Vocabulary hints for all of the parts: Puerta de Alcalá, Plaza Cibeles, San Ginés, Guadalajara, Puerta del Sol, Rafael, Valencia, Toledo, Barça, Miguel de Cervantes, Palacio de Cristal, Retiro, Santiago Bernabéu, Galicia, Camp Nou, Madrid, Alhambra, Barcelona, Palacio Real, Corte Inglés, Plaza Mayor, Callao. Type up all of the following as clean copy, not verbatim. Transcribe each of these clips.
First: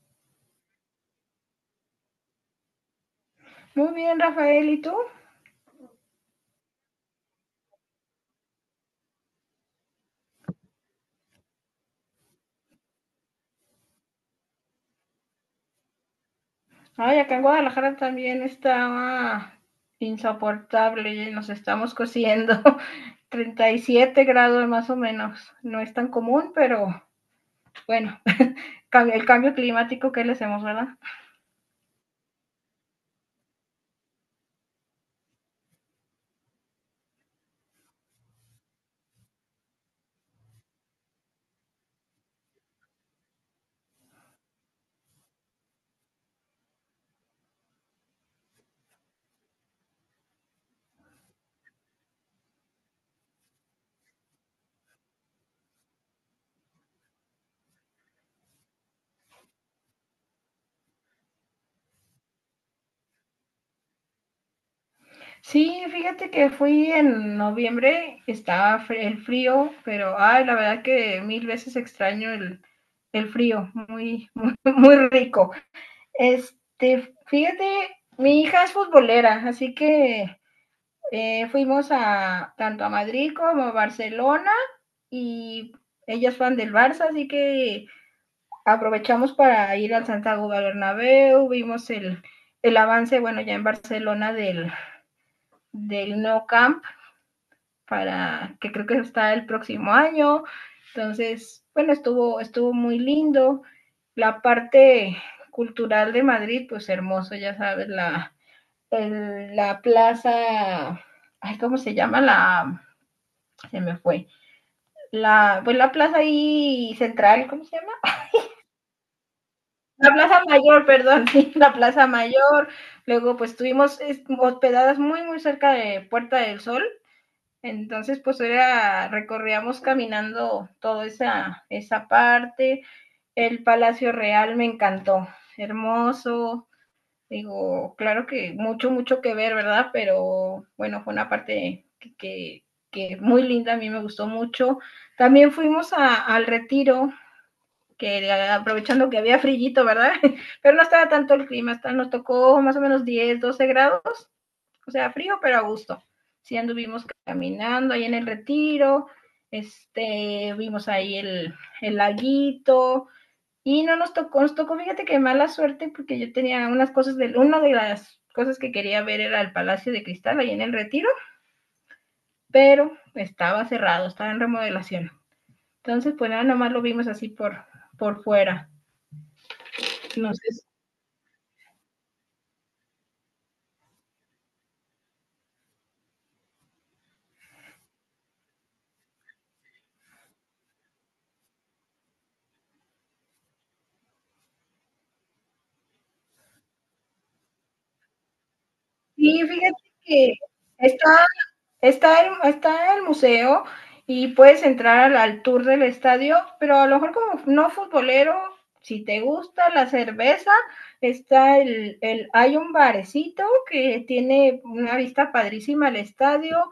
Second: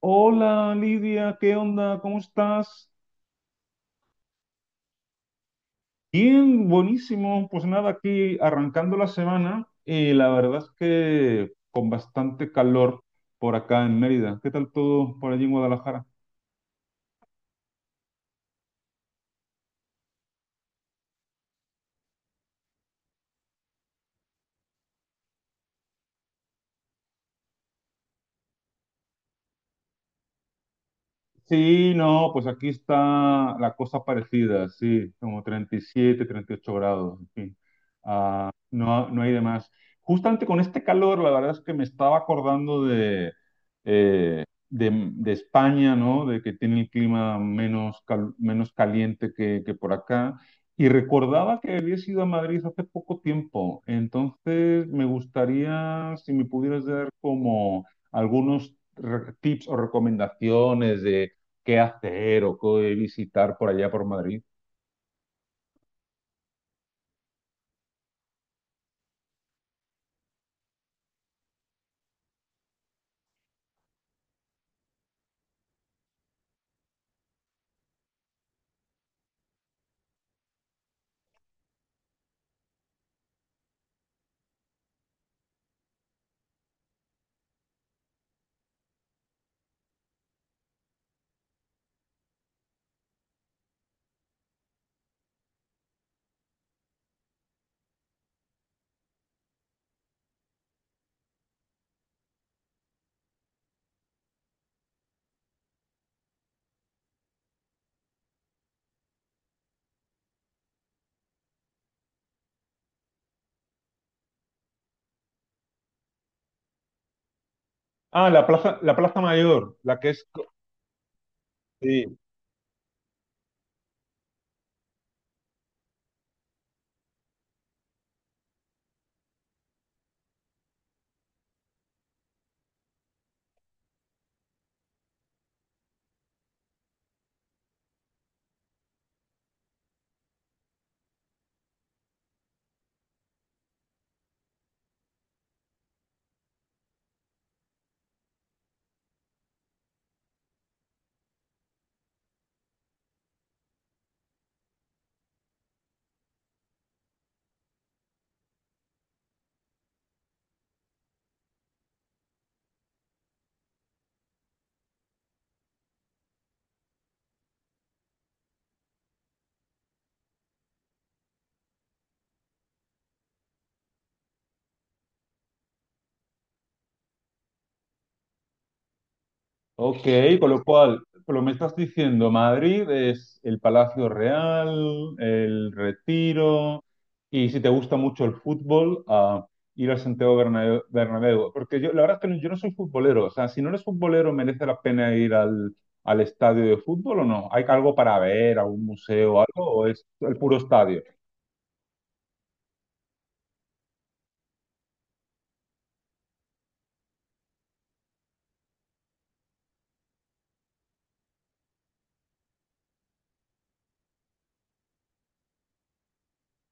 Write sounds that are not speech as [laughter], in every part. Hola Lidia, ¿qué onda? ¿Cómo estás? Muy bien, Rafael, ¿y tú? Bien, buenísimo. Pues nada, aquí arrancando la semana y la verdad es que con bastante calor por acá en Mérida. ¿Qué tal todo por allí en Guadalajara? Ay, acá en Guadalajara también estaba insoportable, nos estamos cociendo [laughs] 37 grados más o menos. No es tan común, pero bueno, el cambio climático que le hacemos, ¿verdad? Sí, no, pues aquí está la cosa parecida, sí, como treinta y siete, 38 grados, en fin. Ah, no, no hay de más. Justamente con este calor, la verdad es que me estaba acordando de España, ¿no? De que tiene el clima menos, menos caliente que por acá. Y recordaba que había ido a Madrid hace poco tiempo. Entonces, me gustaría, si me pudieras dar como algunos tips o recomendaciones de qué hacer o qué visitar por allá por Madrid. Sí, fíjate que fui en noviembre, estaba el frío, pero ay, la verdad que mil veces extraño el frío, muy, [laughs] muy, muy rico. Fíjate, mi hija es futbolera, así que fuimos a tanto a Madrid como a Barcelona, y ellas van del Barça, así que aprovechamos para ir al Santiago Bernabéu. Vimos el avance, bueno, ya en Barcelona del No Camp, para que creo que está el próximo año. Entonces, bueno, estuvo muy lindo. La parte cultural de Madrid, pues hermoso, ya sabes, la plaza, ay, ¿cómo se llama? La, se me fue, la, pues la plaza ahí central, ¿cómo se llama? Ah, la Plaza Mayor. La que La es... Plaza co- Mayor, [laughs] perdón, sí, la Plaza Sí, Mayor. Luego pues estuvimos hospedadas muy, muy cerca de Puerta del Sol. Entonces pues era, recorríamos caminando toda esa parte. El Palacio Real me encantó, hermoso. Digo, claro que mucho, mucho que ver, ¿verdad? Pero bueno, fue una parte que muy linda, a mí me gustó mucho. También fuimos al Retiro, que aprovechando que había frillito, ¿verdad? [laughs] Pero no estaba tanto el clima, hasta nos tocó más o menos 10, 12 grados, o sea, frío, pero a gusto. Sí anduvimos caminando ahí en el Retiro, vimos ahí el laguito, y no nos tocó, fíjate que mala suerte, porque yo tenía unas cosas una de las cosas que quería ver era el Palacio de Cristal ahí en el Retiro, pero estaba cerrado, estaba en remodelación. Entonces, pues nada, nomás lo vimos así por fuera. ok, No con sé si. lo cual, por lo que me estás diciendo, Madrid es el Palacio Real, el Retiro, y si te gusta mucho el fútbol, a ir al Santiago Bernabéu. Porque yo, la verdad es que yo no soy futbolero. O sea, si no eres futbolero, ¿merece la pena ir al estadio de fútbol o no? ¿Hay algo para ver, algún museo, Sí, algo, fíjate o es que el puro estadio? está, está el museo y puedes entrar al tour del estadio, pero a lo mejor como no futbolero, si te gusta la cerveza, está el hay un barecito que tiene una vista padrísima al estadio.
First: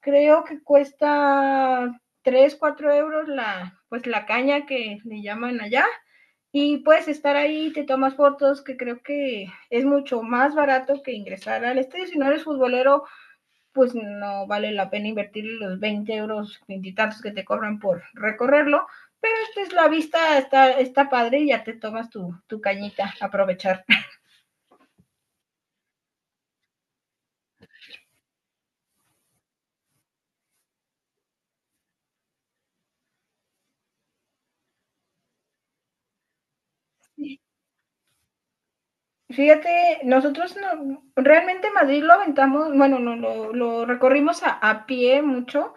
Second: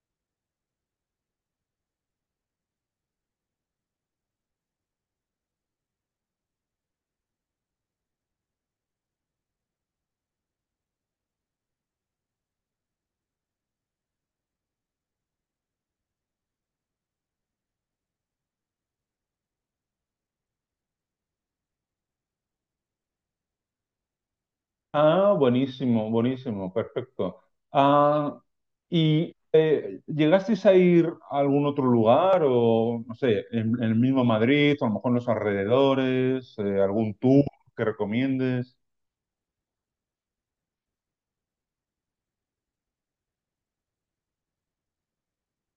Creo que cuesta 3 4 euros la, pues la caña que le llaman allá. Y puedes estar ahí, te tomas fotos, que creo que es mucho más barato que ingresar al estadio. Si no eres futbolero, pues no vale la pena invertir los 20 euros, 20 y tantos que te cobran por recorrerlo. Pero esta es la vista, está padre, y ya te tomas tu cañita, aprovechar. Ah, buenísimo, buenísimo, perfecto. Ah, ¿y llegasteis a ir a algún otro lugar o, no sé, en el mismo Madrid o a lo mejor en los alrededores, algún tour que recomiendes? Fíjate, nosotros no, realmente Madrid lo aventamos, bueno, no, lo recorrimos a pie mucho.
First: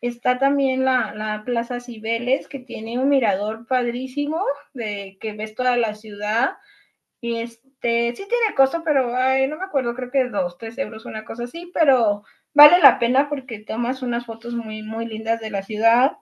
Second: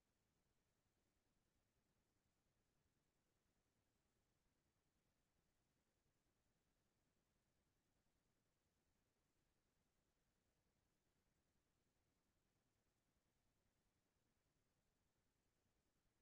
Está también la Plaza Cibeles, que tiene un mirador padrísimo, de que ves toda la ciudad. Y sí tiene costo, pero ay, no me acuerdo, creo que dos, tres euros, una cosa así, pero vale la pena porque tomas unas fotos muy, muy lindas de la ciudad.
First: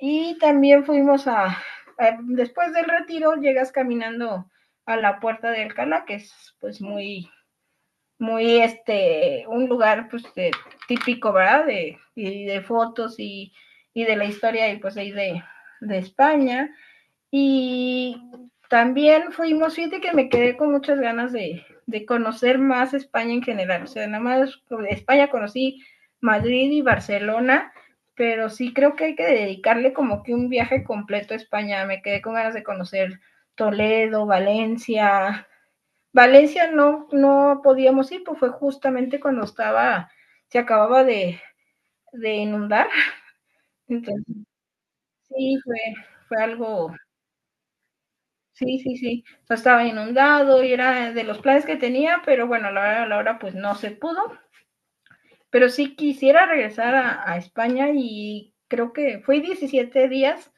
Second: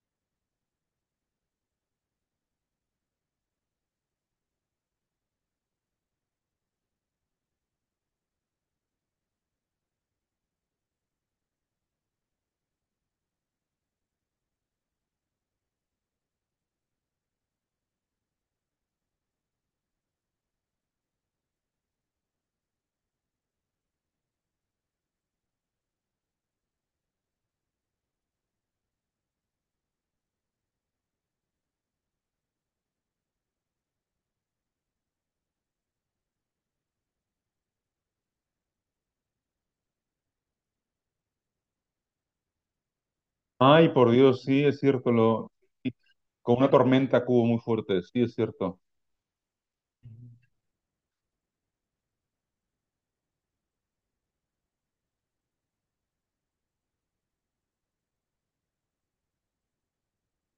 Y también fuimos después del Retiro, llegas caminando a la Puerta de Alcalá, que es pues muy, muy un lugar pues típico, ¿verdad? De, y de fotos y de la historia y pues ahí de España. Y también fuimos, fíjate que me quedé con muchas ganas de conocer más España en general. O sea, nada más pues, España conocí Madrid y Barcelona, pero sí creo que hay que dedicarle como que un viaje completo a España. Me quedé con ganas de conocer Toledo, Valencia. Valencia no, no podíamos ir, pues fue justamente cuando estaba, se acababa de inundar. Ay, por Entonces, Dios, sí, es cierto. Sí, fue, Sí, fue con una algo, tormenta que hubo muy fuerte, sí, es sí, cierto. sí, sí. O sea, estaba inundado y era de los planes que tenía, pero bueno, a la hora pues no se pudo. Pero sí quisiera regresar a España y creo que fue 17 días,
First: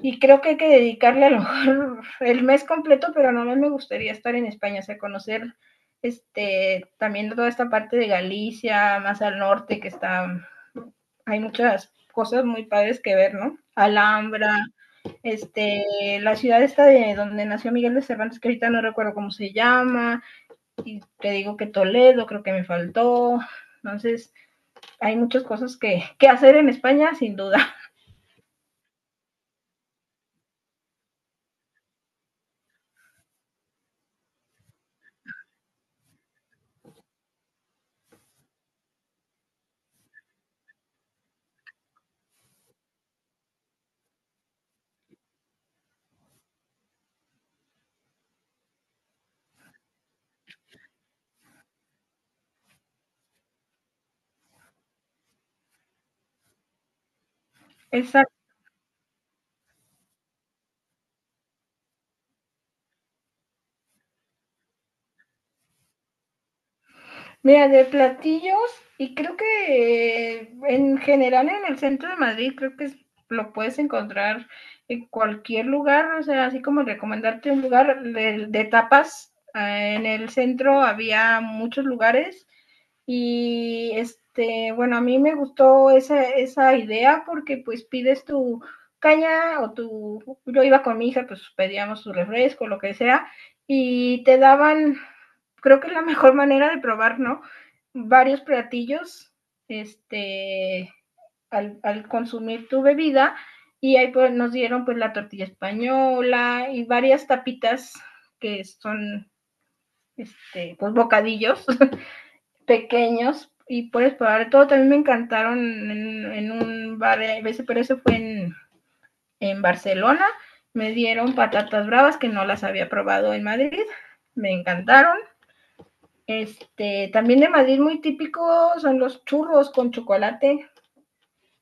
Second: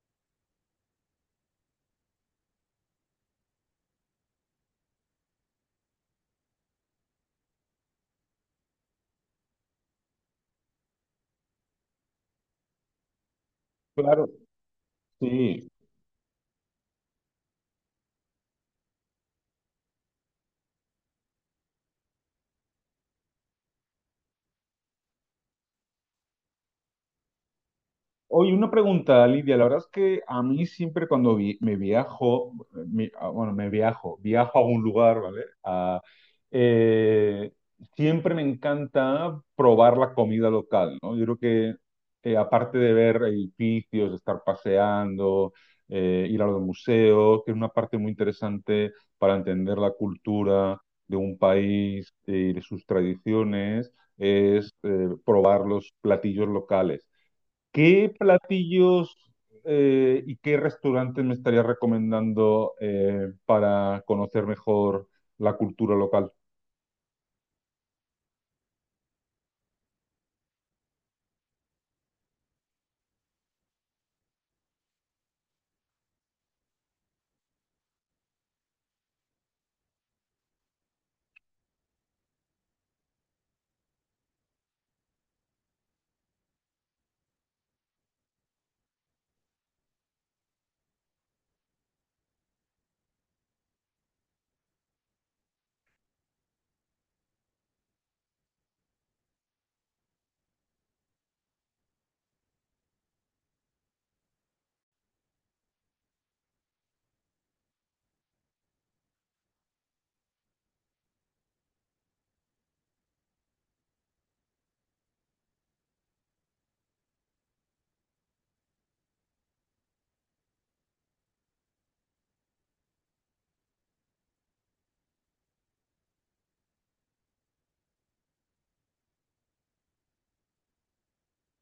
y creo que hay que dedicarle a lo mejor el mes completo, pero no me gustaría estar en España, o sea, conocer también toda esta parte de Galicia, más al norte, que está, hay muchas cosas muy padres que ver, ¿no? Claro, Alhambra, sí. este, la ciudad esta de donde nació Miguel de Cervantes, que ahorita no recuerdo cómo se llama, y te digo que Toledo creo que me faltó. Entonces hay muchas cosas que hacer en España, sin duda. Oye, una pregunta, Lidia. La verdad es que a mí siempre cuando vi- me viajo, mi- ah, bueno, viajo a un lugar, ¿vale? Ah, eh, siempre me encanta probar la comida local, ¿no? Yo creo que aparte de ver edificios, estar paseando, ir a los museos, que es una parte muy interesante para entender la cultura de un país, y de sus tradiciones, es probar los platillos locales. [laughs] ¿Qué Esa. platillos y qué restaurantes me estarías recomendando para conocer mejor la cultura local? Mira, de platillos, y creo que en general en el centro de Madrid, creo que lo puedes encontrar en cualquier lugar, o sea, así como recomendarte un lugar de tapas. Eh, en el centro había muchos lugares y bueno, a mí me gustó esa idea porque pues pides tu caña o yo iba con mi hija, pues pedíamos su refresco, lo que sea, y te daban, creo que es la mejor manera de probar, ¿no? Varios platillos, este, al consumir tu bebida, y ahí pues nos dieron pues la tortilla española y varias tapitas que son, pues bocadillos pequeños, y puedes probar todo. También me encantaron en un bar, pero eso fue en Barcelona. Me dieron patatas bravas que no las había probado en Madrid. Me encantaron. También de Madrid muy típico son los churros con chocolate.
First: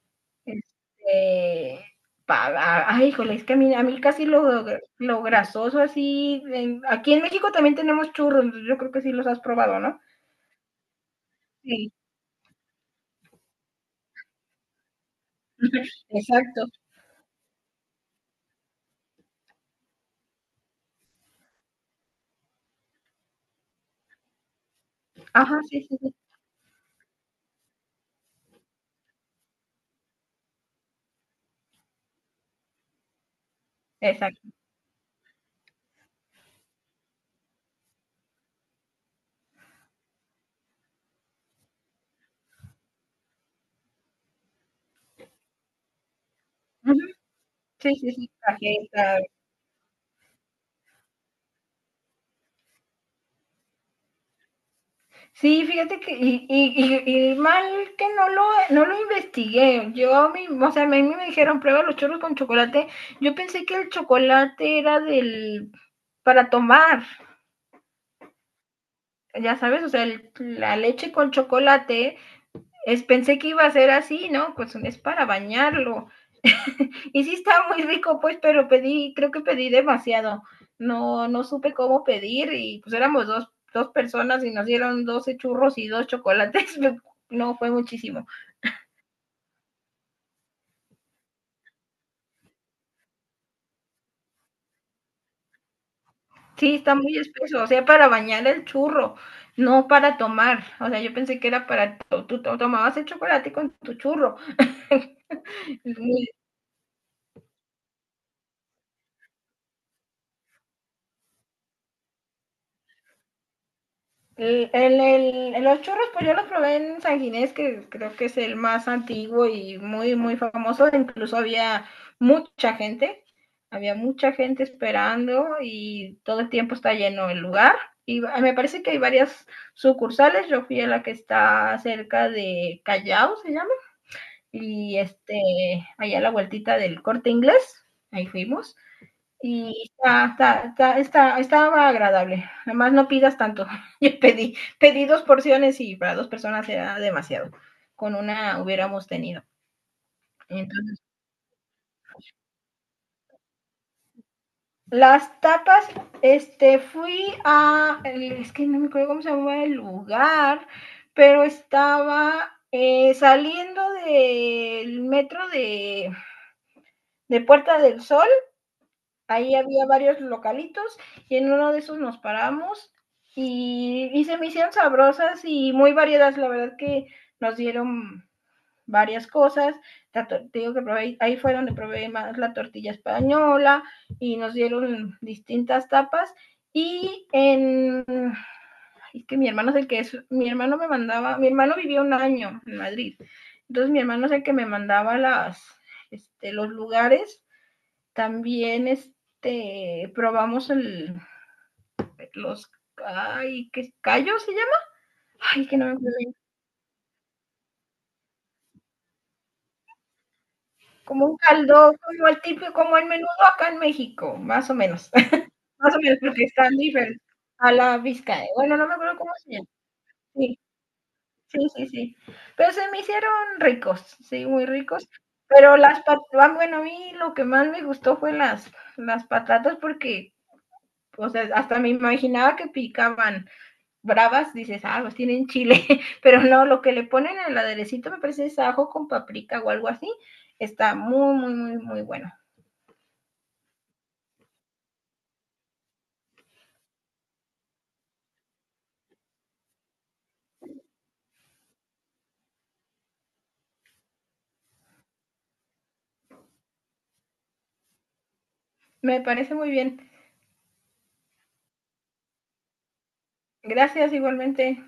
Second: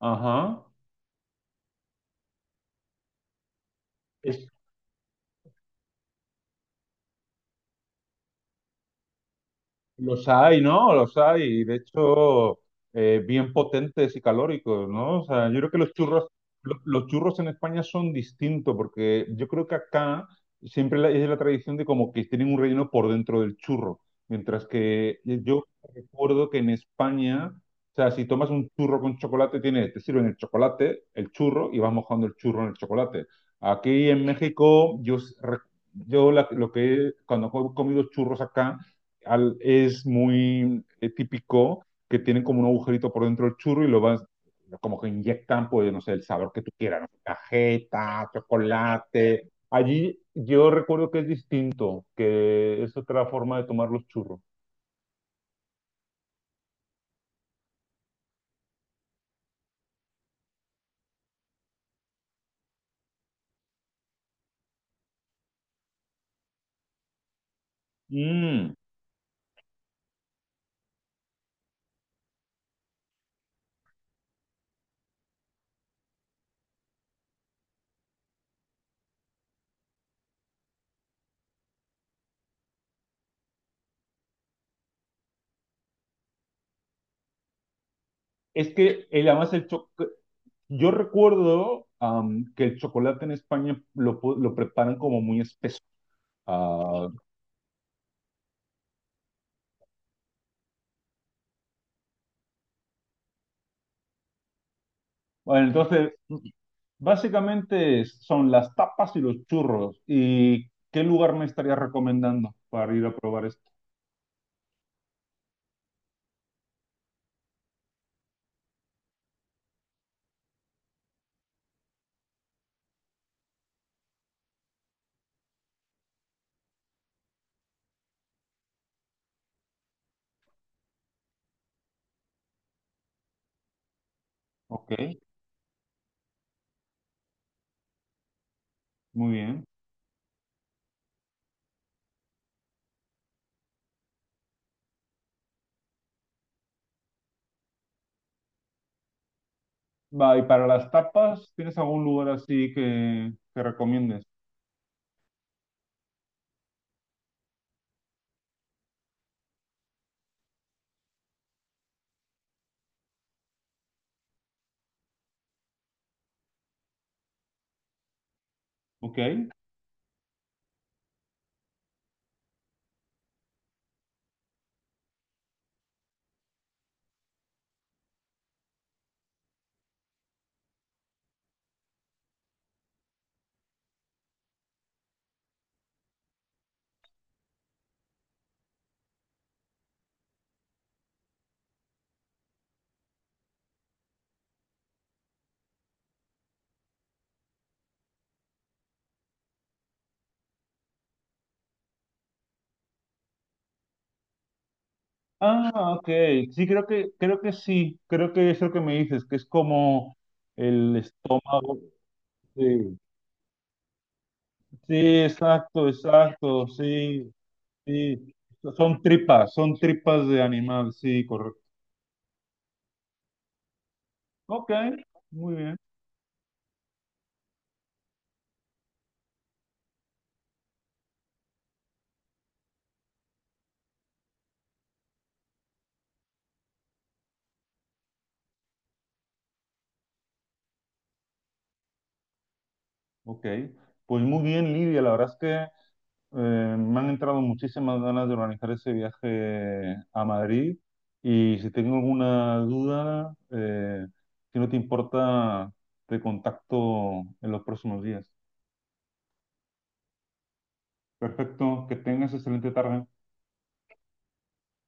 Ajá. Este, pa, ay, híjole, es que a mí casi Es- lo grasoso así. En aquí en México también tenemos churros, yo creo que sí los has probado, ¿no? Los hay, ¿no? Los hay, y de Sí, hecho, bien potentes y calóricos, ¿no? O sea, yo creo que los churros, exacto. Los churros en España son distintos, porque yo creo que acá siempre es la tradición de como que tienen un relleno por dentro del churro, mientras que Ajá, yo sí, sí, sí, recuerdo que en España, o sea, si tomas un churro con chocolate, tiene, te sirven el chocolate, el churro, y vas mojando el churro en el chocolate. Aquí en exacto. México, yo, s- re- yo la- lo que, cuando he comido churros acá, es muy típico que tienen como un agujerito por dentro del churro y lo vas, como que inyectan, pues, no sé, el sabor que tú Ujú. quieras, ¿no? Sí, sí, sí, Cajeta, tarjeta. chocolate. Allí yo recuerdo que es distinto, que es otra forma de tomar los churros. Sí, fíjate que, y mal que no lo investigué. Yo, mi, o sea, a mí me dijeron, prueba los churros con chocolate. Yo pensé que el chocolate era del, para tomar, Mm, ya sabes, o sea, la leche con chocolate, es, pensé que iba a ser así, ¿no? Pues es para bañarlo. Y sí está muy rico, pues, pero pedí, creo que pedí demasiado. No, no supe cómo pedir y pues éramos dos personas, y nos dieron 12 churros y dos chocolates. [laughs] No, fue muchísimo. es que además el yo recuerdo que el chocolate en España lo preparan como muy espeso. Sí, está Ah, muy espeso, o sea, para bañar el churro, no para tomar. O sea, yo pensé que era para, tú tomabas el chocolate con tu churro. bueno, entonces Muy. básicamente son las tapas y los churros. ¿Y qué lugar me estarías recomendando para ir a probar esto? El, el, los churros, pues yo los probé en San Ginés, que creo que es el más antiguo y muy, muy famoso. Incluso mucha gente, había mucha gente esperando y todo el tiempo está lleno el lugar. Y me parece que hay varias sucursales. Yo fui a la que está cerca de Callao, se llama, Ok, y allá a la vueltita del Corte Inglés, ahí fuimos. muy bien. Y estaba agradable. Además, no pidas tanto. [laughs] Yo pedí, pedí dos porciones y para dos personas era demasiado. Con una hubiéramos tenido. Va, y para las Entonces, tapas, ¿tienes algún lugar así que recomiendes? las tapas, fui a, es que no me acuerdo cómo se llama el lugar, pero estaba saliendo del metro de Puerta del Sol. Ok. Ahí había varios localitos y en uno de esos nos paramos, y se me hicieron sabrosas y muy variadas. La verdad que nos dieron varias cosas. Te digo que probé, ahí fue donde probé más la tortilla española, y nos dieron distintas tapas. Y en, es que mi hermano es el que es, mi hermano me mandaba, mi hermano vivía un año en Madrid. Entonces mi hermano es el que me mandaba las los lugares. También probamos el, los, ay, ¿qué callo se llama? Ay, que no Ah, me ok. acuerdo. Sí, creo que sí. Creo que es lo que me dices, que es como el Como un estado. caldo, como el típico, como Sí, el menudo acá en México, más o sí, menos. [laughs] exacto, Más o menos, porque exacto. están diferentes Sí, a la sí. vizca. Bueno, no me acuerdo cómo se llama. Son tripas de Sí, animal, sí, sí, correcto. sí, sí. Pero se me hicieron ricos, sí, muy Ok, ricos. muy bien. Pero las patatas, bueno, a mí lo que más me gustó fue las patatas porque, o sea, hasta me imaginaba que picaban bravas, dices, ah, pues tienen chile, [laughs] pero no, lo que le ponen al aderecito me parece es ajo con paprika o algo así. Está muy, muy, muy, muy bueno. Ok, pues muy bien, Lidia. La verdad es que me han entrado muchísimas ganas de organizar ese viaje a Madrid y si tengo alguna duda, si no te importa, te contacto en los próximos días. Me parece muy bien. Perfecto, que tengas excelente tarde. Gracias igualmente.